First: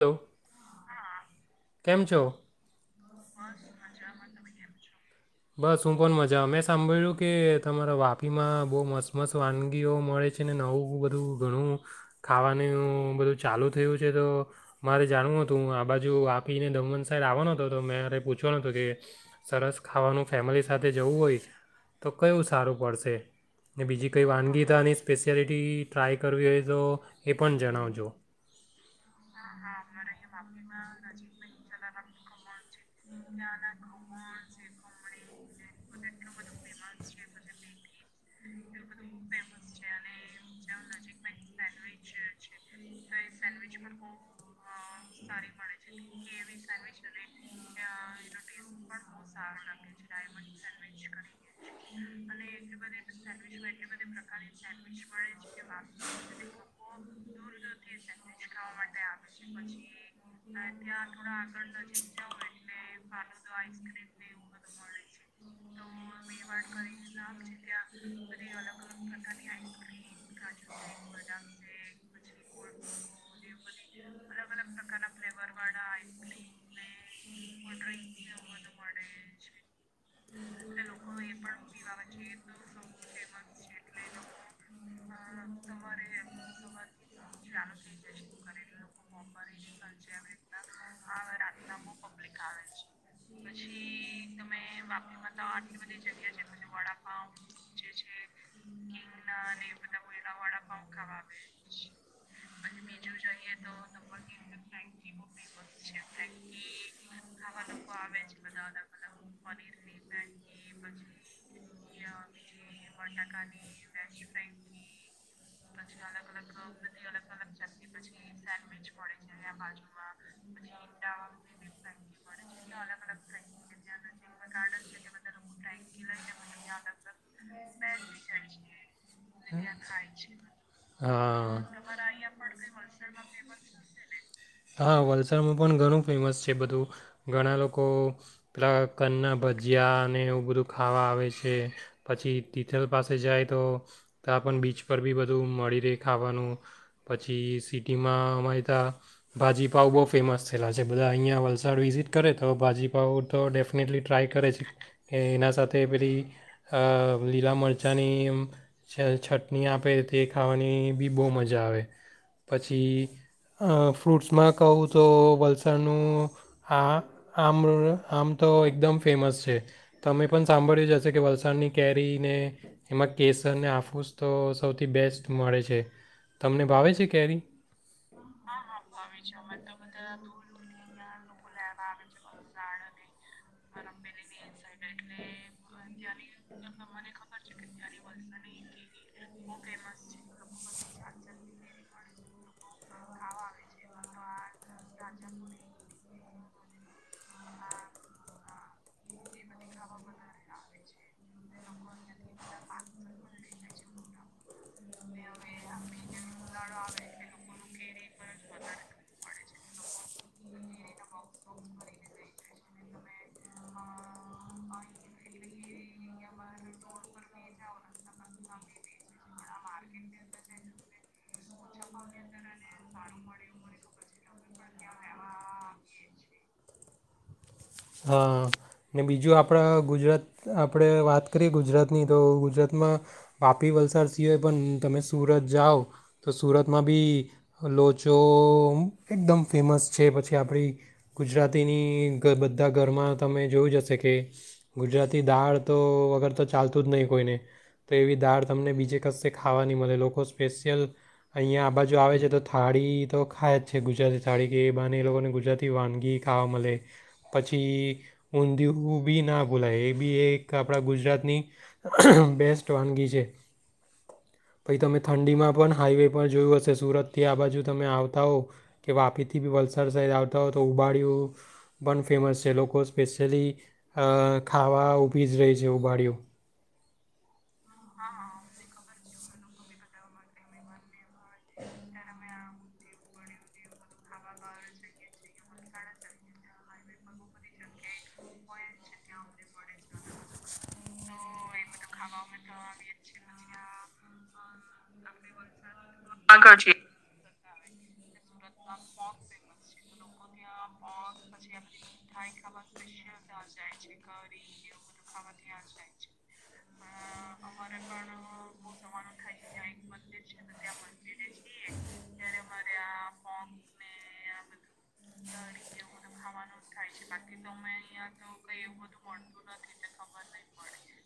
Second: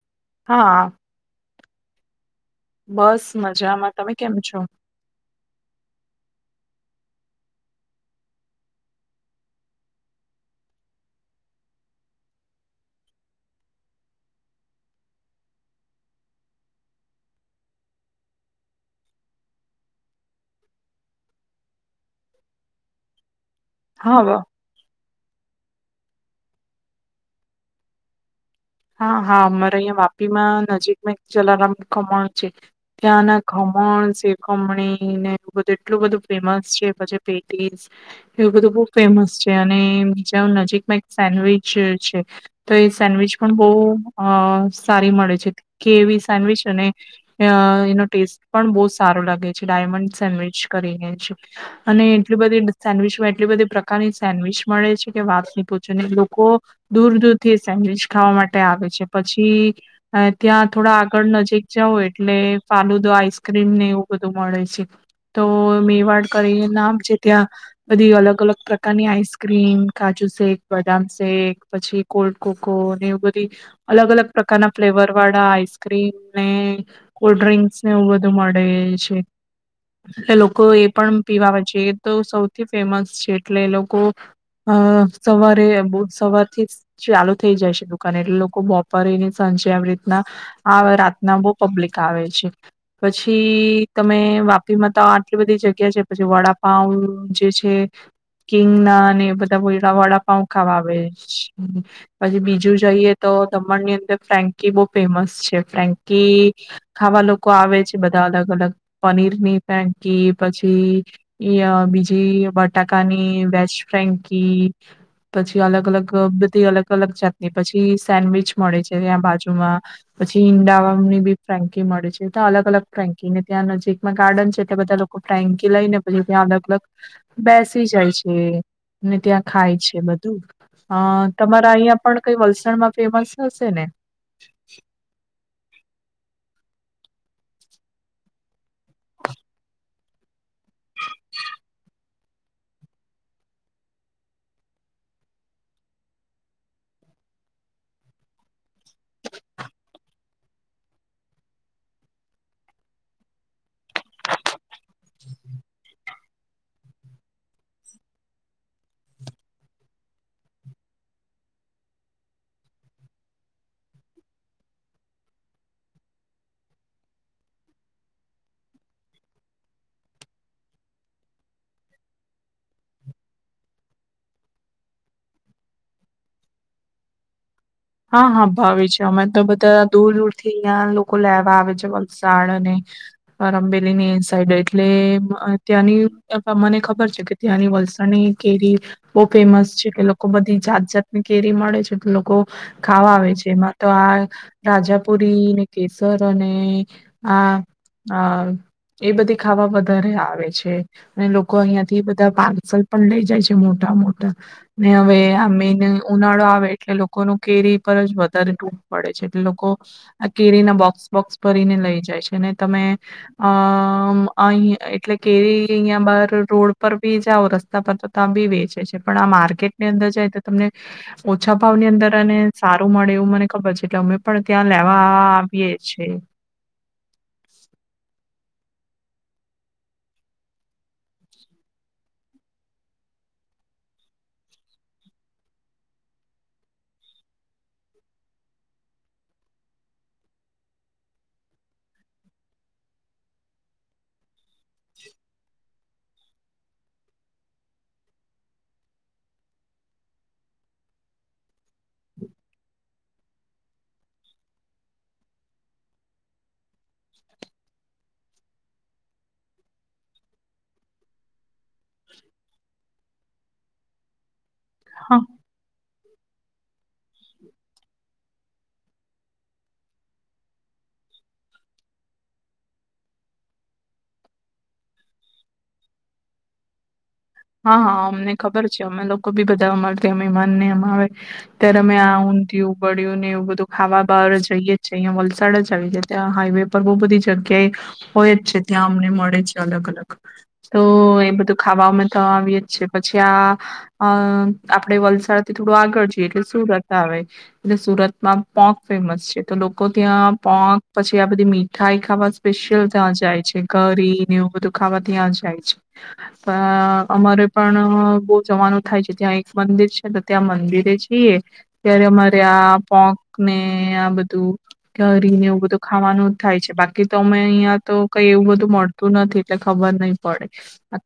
Hello હા કેમ છો બસ મજામાં તમે કેમ છો બસ શું પણ મજા મેં સાંભળ્યું કે તમારા વાપીમાં બહુ મસ્ત મસ્ત વાનગીઓ મળે છે ને નવું બધું ઘણું ખાવાનું બધું ચાલુ થયું છે તો મારે જાણવું હતુંું આ બાજુ વાપીને દમણ સાઈડ આવવાનો હતો તો મારે પૂછવાનો હતું કે સરસ ખાવાનું ફેમિલી સાથે જવું હોય તો કયું સારું પડશે ને બીજી હા, કંઈ વ વાનગીતાની સ્પેશિયાલિટી ટ્રાય કરવી હોય તો એ પણ જણાવજો હા હા અમારે અહં વાપીમાં નજીકમાં એક જલારામ કમણ છે ત્યાંના ખમણ શેખમણી ને બધું એટલું બધું ફેમસ છે પછ પેટીસ એવું બધું બહ ફેમસ છે અને બીજા નજીકમાં એક સેન્ડવીચ છે તો એ સેન્ડવિચ પણ બહુ અ સારી મળે છે કે એવી સેન્ડવીચ અને એનો ટેસ્ટ પણ બહુ સારો લાગે છે ડાયમંડ સેન્ડવીચ કરીને છે અને એટલી બધી સેન્ડવીચમાં એટલી બધી પ્રકારની સેન્ડવીચ મળે છે કે વાત ની પૂછો લોકો દૂર-દૂર થી એ સેન્ડવીચ ખાવા માટે આવે છે પછી ત્યાં થોડા આગળ નજીક જાઓ એટલે ફાલુદો આઈસક્રીમને એવું બધું મળે છે તો મેવાડ કરીને નામ છે ત્યાં બધી અલગ-અલગ પ્રકારની આઈસક્રીમ, કાજુશેક, બદામશેક પછી ને એ બધી અલગ અલગ પ્રકારના ફ્લેવર વાળા આઈસક્રીમ ને કોલ્ડ ડ્રિંક્સ ને એવું બધું મળે છે એટલે લોકો એ પણ પીવા આવે છે એ તો સૌથી ફેમસ છે એટલે એ લોકો અ સવારે બઉ સવારથી જ થઈ જાય છે દુકાને એટલે લોકો બોપોરને સાંજે આવી રીતના આ રાતના બહુ પબ્લિક આવે છે પછી તમે વાપીમાં તો આટલી બધી જગ્યા છે પછી વડાપાઉં જે છે કિંગના એ બધા એ વડાપાઉં ખાવા આવે છે. પછી બીજું જઈએ તો દમણની અંદર ફ્રેન્કી બહુ ફેમસ છે ફ્રેન્કી ખાવા લોકો આવે છે બધા અલગ અલગ પનીરની ફ્રેન્કી પછી બીજી બટાકાની વેજ ફ્રેન્કી પછી અલગ-અલગ તી અલ લ અલગ જાતની પછી સેન્ડવીચ મળે છે ત્યાં બાજુમાં પછી ઈંડાની બી ફ્રેન્કી મળે છે ત્યા અલગ-અલગ ફ્રેન્કીને ત્યાં નજીકમાં ગાર્ડન છે એટલે બધા લોકો ફ્રેન્કી લઈને પછી ત્યાં અલગ-અલગ બેસી જાય છે ત્યાં ખાય છે બધું. હા તમાર અહીયાં પણ કઈ વલસાડમાં ફેમસ હશેને? હા વલસાડમાં પણ ઘણું ફેમસ છે બધું ઘણા લોકો પેલા કનના ભજીયા અને એવું બધું ખાવા આવે છે પછી તિથલ પાસે જાય તો ત્યાં પણ બીચ પર બી બધું મળી રેય. ખાવાનું પછી સિટીમાં અમારી તયાં ભાજીપાઉ બહુ ફેમસ થયેલા છે બધા અહીંયા વલસાડ વિઝિટ કરે તો ભાજીપાઉ તો ડેફ નેટલી ટ્રાય કરે છે કે એના સાથે પેલી અ લીલા મરચાંની છટણી આપે તે ખાવાની બી બહુ મજા આવે પછી અ ફ્રૂટ્સમાં કહું તો વલસાડનું આ આમ આમ તો એકદમ ફેમસ છે તમે પણ સાંભળ્યું જશે કે વલસાડની કેરીને એમાં કેસરને આફુસ તો સૌથી બેસ્ટ મળે છે. તમને ભાવે છે કેરી? હા હા ભાવે છે અમે તો બધા દૂર દૂર થી અહિયાં લોકો લોકો લેવા આવે છે વલસાડ અને કરમબેલીની સાઈડે એટલે ત્યાંની મને ખબર છે કે ત્યાંની વલસાડની કેરી બહુ ફેમસ છે કે લોકો બધી જાત જાતની કેરી મળે છે તો લોકો ખાવા આવે છે એમાં તો આ રાજાપુરી ને કેસર અને આ એ બધી ખાવા વધારે આવે છે અને લોકો અહિયાં થી બધા પાર્સલ પણ લઇ જાય છે મોટા મોટા ને હવે આ મેઈન ઉનાળો આવે એટલે લોકો લોકોનું કેરી પર જ વધારે ટૂટ પડે છે એટલે લોકો આ કેરીના બોક્સ બોક્સ ભરીને લઈ જાય છે ને તમે અ અહીં એટલે કેરી અહીંયા બહાર રોડ પર બી જાઓ રસ્તા પર તો ત્યાં બી વેચે છે પણ આ માર્કેટની અંદર જાય તો તમને ઓછા ભાવની અંદર સારું મળે એવું મને ખબર છે એટલે અમે પણ ત્યાં લેવા આવીએ છીએ. હ ને બીજું આપણા ગુજરાત આપણે વાત વાત કરીએ ગુજરાતની તો ગુજરાતમાં વાપી, વલસાડ સિવાય પણ તમે સુરત જાઓ તો સુરતમાં બી લોચો એકદમ ફેમસ છે પછી આપણી ગુજરાતીની બધા ઘરમાં તમે જોયું જ હશે કે ગુજરાતી દાળ તો અગર તો ચાલતું જ નહીં કોઈને તો એવી દાળ તમને બીજે કશે ખાવા નહીં મળે લોકો સ્પેશિયલ અહીંયા આ બાજુ આવે છે તો થાળી તો ખાય જ છે ગુજરાતી થાળી કે એ બાહાને એ લોકોને ગુજરાતી વાનગી ખાવા મલે પછી ઊંધિયું બી ના ભૂલાય એ બી એક આપણા ગુજરાત ની બેસ્ટ વાનગી છે. પછી તમે હા, ઠંડીમાં પણ હાઈવે પણ જોયું હશે સુરતથી આ બાજુ તમે આવ આવતા હો કે વાપીથી બી વલસાડ સાઈડ આવતા હો તો ઉબાડિયુ પણ ફેમસ છે લોકો સ્પેશિયલી ખાવા ઊભી જ રેય છે ઉબાડિયુ. હા હા અમને ખબર છે અમે લોક લોકો બી બધાવા માટે મેહમાનને અમ આવે ત્યારે અમે આ ઊંધ ઉગડ્યું ને એવું બધું ખાવા બાર જઈએ જ છે અં વલસાડ જ આવી જાય ત્યાં હાઈવે પર બહુ બધી જગ્યાએ હોય જ છે ત્યાં અમને મળે છે અલગ અલગ તો એ બધું ખાવા અ આવી જ છે પછી આ આપણેે વલસાડથી થોડું આગળ જોઈએ એટલે સુરત આવે એટ સુરતમાં પોક ફેમસ છે તો લોકો ત્યાં પોક પછી આ બધી મીઠાઈ ખાવા સ્પેશિયલ ત્યાં જાય છે કરીરીને એવું બધું ખાવા ત્યાં જાય છે. અમારે પણ બહુ જવાનું થાય છે ત્યાં એક મંદિર છે ત્યાં મંદિરે જઈએ ત્યારે અમારે આ પોક ને આ બધું કરીને એવું બધું ખા થાય છે બાકી તો અમે અહીં તો કઈ એવું બધું મળતું નથી એટલે ખબર નહી પડે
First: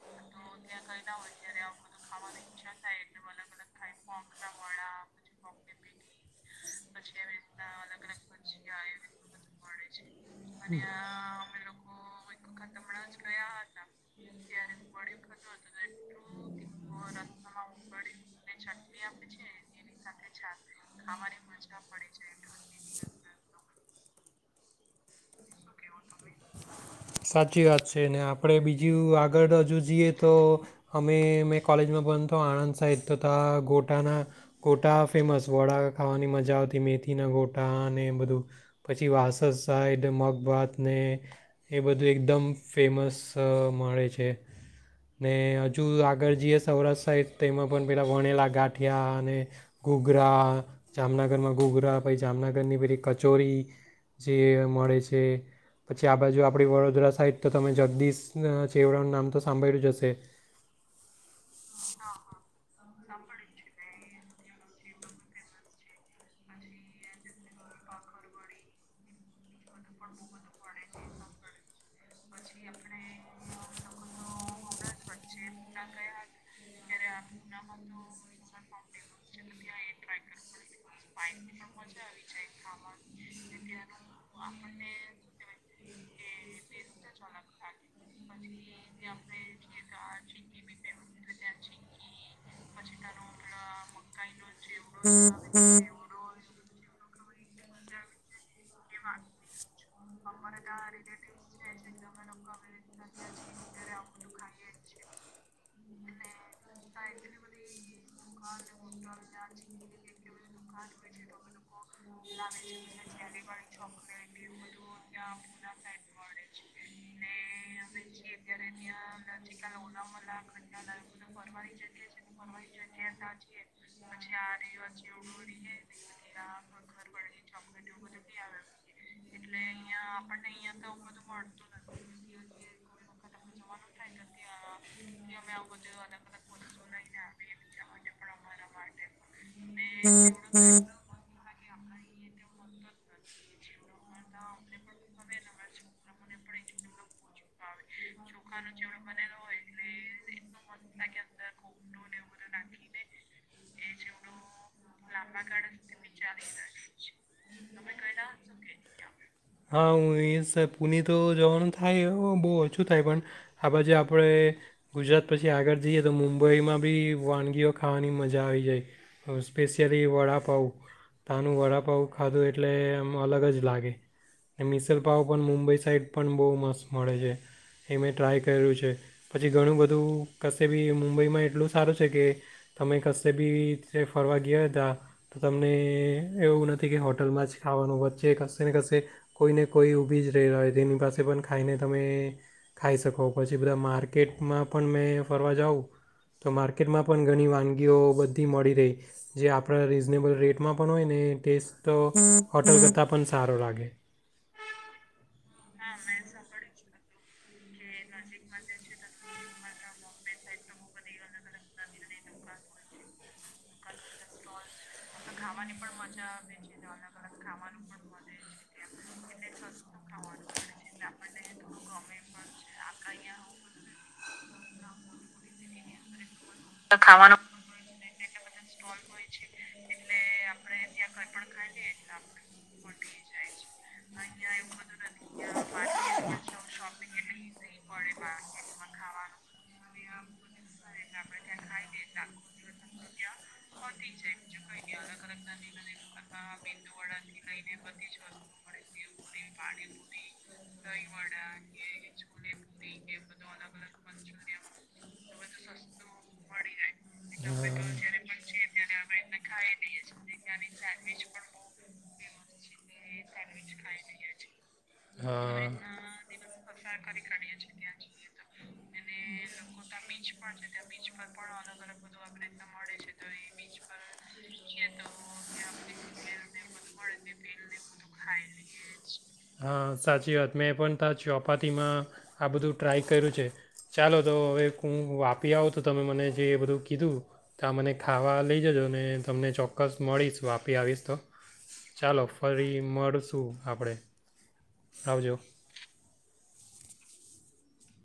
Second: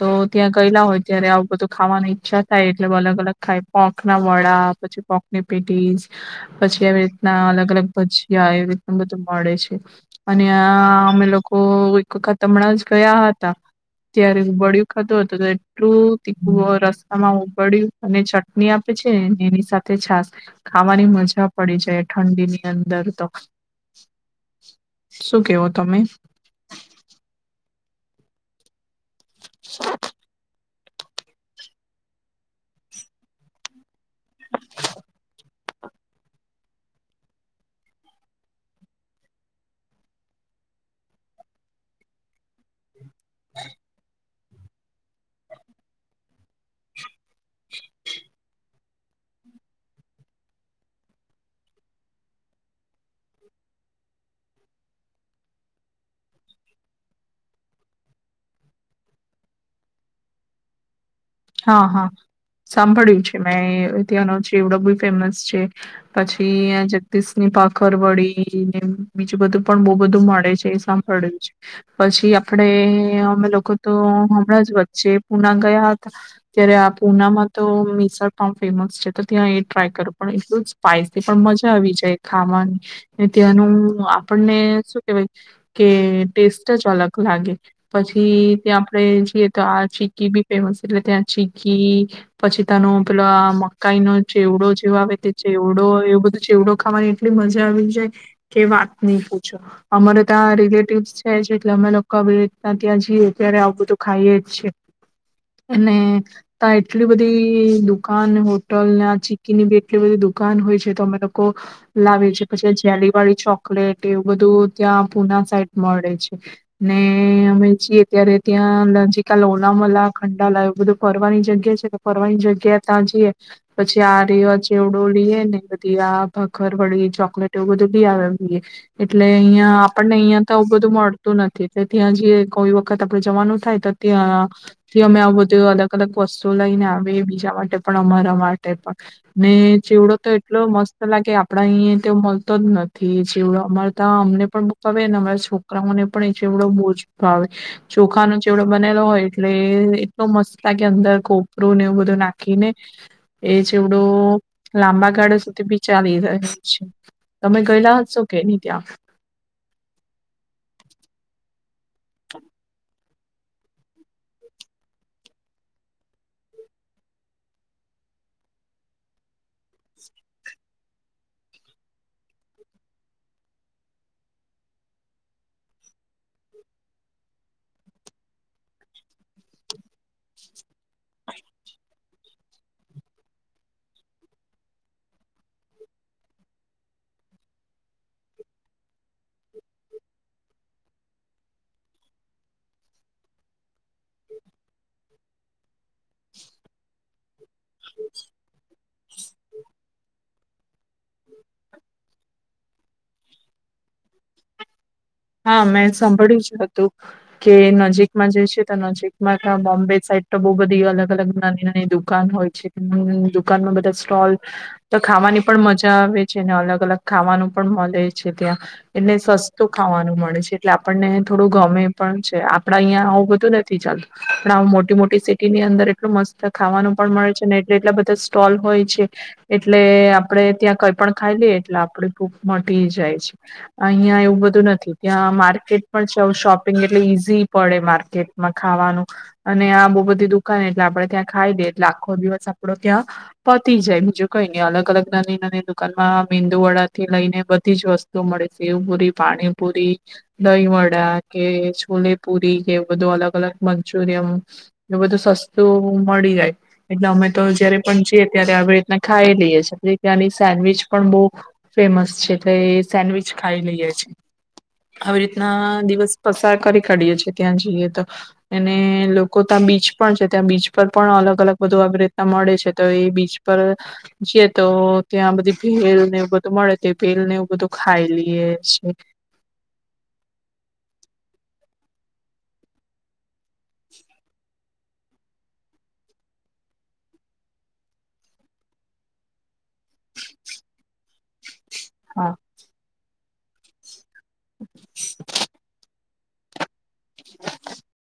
તો ત્યાં પલા હોય ત્યારે આવું બધું ખાવાની ઈચ્છા થાય એટલે અલગ અલગ ખાય પોક ના વડા પછી પોકની પેટીસ પછી એવી રીતના અલગ અલગ ભજીયા એવી રીત બધું મળે. અને અમે લોકો એક વખત હમણાં જ ગયા હતા ત્યારે બળિ્યું ખાધું હતું એટલું તીખુ રસ્તામાં ઉગડ્યું અને ચટણી આપે છે એની સાથે છાસ ખાવાની મજા પડી જાય ઠંડીની અંદર તો શું કેવો તમે સાચી વાત છે ને આપડે બીજ જો આગળ હજુ જઈએ તો. અમે મેં કોલેજમાં બન તો આણંદ સાહિત તો તા ગોટ કો ના કોટા ફેમસ સ વડા ખાવાની મજા આવતી મેથીના ગોટા અને બધું પછી વાસસ સાઈડ મકબાતને એ બધું એકદમ ફેમસ સ મળે છે. ને હજુ આગળ જઈએ સૌરાષ્ટ્ર સાઈડ તેમાં પણ પેલા વણેલા ગાટ ગઠિયા અને ઘુગરા, જામનગરમાં ઘુગરા પછી જામનગરની પેલી કચોરી જે મળે છે પછી આ બાજુ આપણી વડોદરા સાઈડ તો તમે જગદીશ છેવડાનું નામ તો સાંભળલ્યું જશે હા હા સાંભળ્યું છે મેં અ તંનો ચીવડો બ ફેમસ છે પછી જગદીશની પાખર વળી ને બીજું બધું પણ બહુ બધું મળે છે એ સાંભળ્યું છે પછી આપણેે અમે લોકો તો હમણાં જ વચ્ચે પુના ગયા ત્યારે આ પુનામાં તો મિસળ પાવ ફેમસ છે તો ત્યાં એ ટ્રાય કરું પણ એટલું જ સ્પાઈસી પણ મજા આવી જાય ખાવાની ત્યાંનું આપણને શું કેહેવાય કે ટેસ્ટ જ અલગ લાગે પછી ત્યા આપડે જઈએ તો આ ચીકી બી ફેમસ એટલે ત્યાં ચીગી પછી તનો પેલો મકાઈ નો ચેવડો જેવો આવે તે ચેવડો એવ બધું ચેવડો ખાવાની એટલી મજા આવી જાય. કે વાત નહી પૂછો અમારે ત્યાં રિલેટિવ છે એટલે અમે લોકો આવી રીતના ત્યાં જઈએ ત્યારે આવું તો ખાઈએ જ છે. અને ત્યા એટલી બધી દુકાન, હોટલને ચીકીની બી એટલી બધી દુકાન હોય છે તો અમે લોકો લાવી છીએ પછી જેલી વાડી ચોક વું બધું ત્યાં પુના સાઈટ મળે છે ને અમે જીએ ત્યારે ત્યાં જી ક લોનામલા અંડાલા એવું બધું ફરવાની જગ્યા છે તો ફરવાની જગ્યા ત્યાં જઈએ પછી આ રેવા ચેવડો લઈએ ને બધી આ ભખર વળી ચોકલેટ એવું બધું લી આવેમ એટલે અહિયાં આપણને અહિયાં તો બધું મળતું નથી એટ ત્યાં જે કોઈ વખત આપડ જવાનું થાય તો ત્યાં થી અમે આવું બધું અલગ અલગ વસ્તુઓ લઈને આવે બીજા માટે પણ અમારા માટે પણ ને ચેવડો તો એટલો મસ્ત લાગે આપ આપ અહી તો મળતો જ નથી જેવડો અમારા ત અમને પણકાવેને અમારા છોકરાઓને પણ એ જેવડો બોજ ભાવે ચોખા નો ચવડો બનેલો હોય એટલે એટલો મસ્ત થ કે અંદર ખોપરું ને એવું બધું નાખીને એ જેવડું લાંબા ગાળો સુધી બી ચાલી રહ છે તમે ગયેલા હશો કે નહી ત્યાં વણ થાય એ બહુ ઓછું થાય પણ આ બાજુ આપણે ગુજરાત પછી આગળ જઈએ તો મુંબઈમાં બી વાનગીઓ ખાવાની મજા આવી જાય સ્પેશિયલી વડાપાઉ તનું વડાપાઉ ખાધું એટલે આમ અલગ જ લાગે મિસલપઉ પણ મુંબઈ સાઈડ પણ બહુ મસ્ત મળે છે. એ મેં ટ્રાય કર્યું છે પછી ઘણું બધું કશે બી મુંબઈમાં એટલું સારું છે કે તમે કશે બી ફરવા ગયા હતા તો તમને એવું નથી કે હોટલમાં જ ખાવાનું વચ્ચે કશે ને કશે કોઈ ને કોઈ ઊભી જ રહે્યા હોય તેની પાસે પણ ખાઈને તમે ખાઈ શકો પછી બધા માર્કેટમાં પણ મેં ફરવા જાઉં તો માર્કેટમાં પણ ઘણી વાનગીઓ બધી મળી રહી જે આપણા રીઝનેબલ રેટમાં પણ હોય ને ટેસ્ટ તો હોટલ કરતાં પણ સારો લાગે. હા મેં સાંભળ્યું જ હતું. કે નજીકમાં જઈ છે તો નજીકમાં બોમ્બે સાઈડ તો બહુ બધી અલગ-અલગ નાની નાની દુકાન હોય છે દુકાનમાં બધા સ્ટોલ તો ખાવાની પણ મજા આવે છે અને અલગ-અલગ ખાવાનું પણ મળે છે ત્યાં એને સસ્તું ખાવાનું મળે છે એટલે આપણને થોડું ગમે પણ છે આપડા અહીં આવું બધું નથી ચાલતું પણ આ મોટી મોટી સિટી ની અંદર એટલું મસ્ત ખાવાનું પણ મળે છે ને એટલે એટલા બધા સ્ટોલ હોય છે એટલે આપડે ત્યાં કઈ પણ ખાઈ લઈએ એટલે આપડ ભૂપ મટી જાય છે. અહીંયા એવુ બધું નથી. ત્યાં માર્કેટ પણ છે શોપિંગ એટલે ઈઝી પડે માર્કેટમાં ખાવાનું અને આ બહુ બધી દુકાન એટલે આપડે ત્યાં ખાઈ દઈએ એટલે આખો દિવસ આપરો ત્યાં પતી જાય બીજું કઈની અલગ અલગ નાની દુકાન મા, મેંદુવડાથી લઈને બધી જ વસ્તુ મળે છે સેવપુરી પાણીપુરી, દહીંવડા કે છોલેપુરી કે બધું અલગ-અલગ મંચુરયન ને બઘું સસતું મળી જાય. એટલે અમેતો જયારે પણ જીએ ત્યારે [unintelligible] ખાઈ લીએ છે ત્યાંની સેન્ડવીચ પણ બો ફેમસ છે એટલે એ સેન્ડવીચ ખાઈ લીએ છે. આવી રીતના દિવસ પસાર કરી કાઢીએ છીએ ત્યાં જઈએ તો અને લોકો ત્યાં બીચ પણ છે ત્યાં બીચ પર પણ અલગ અલગ બધું આવી રીતના મળે છે તો એ બીચ પર જઈએ તો ત્યાં બધી ભેલને એવું બધું મળે તો ભેલને એવું બધું ખાય. લીએ છે. હા, સાચી વાત મેં પણ તા ચોપાટીમાં આ બધું ટ્રાય કર્યું છે ચાલો તો હવે હું વાપી આવું તો તમે મને જે એ બધું કીધું તો આ મને ખાવા લઈ જજો ને તમને ચોક્કસ મળીશ વાપી આવીશ તો ચાલો ફરી મળશું આપરે. આવજો. [inaudible]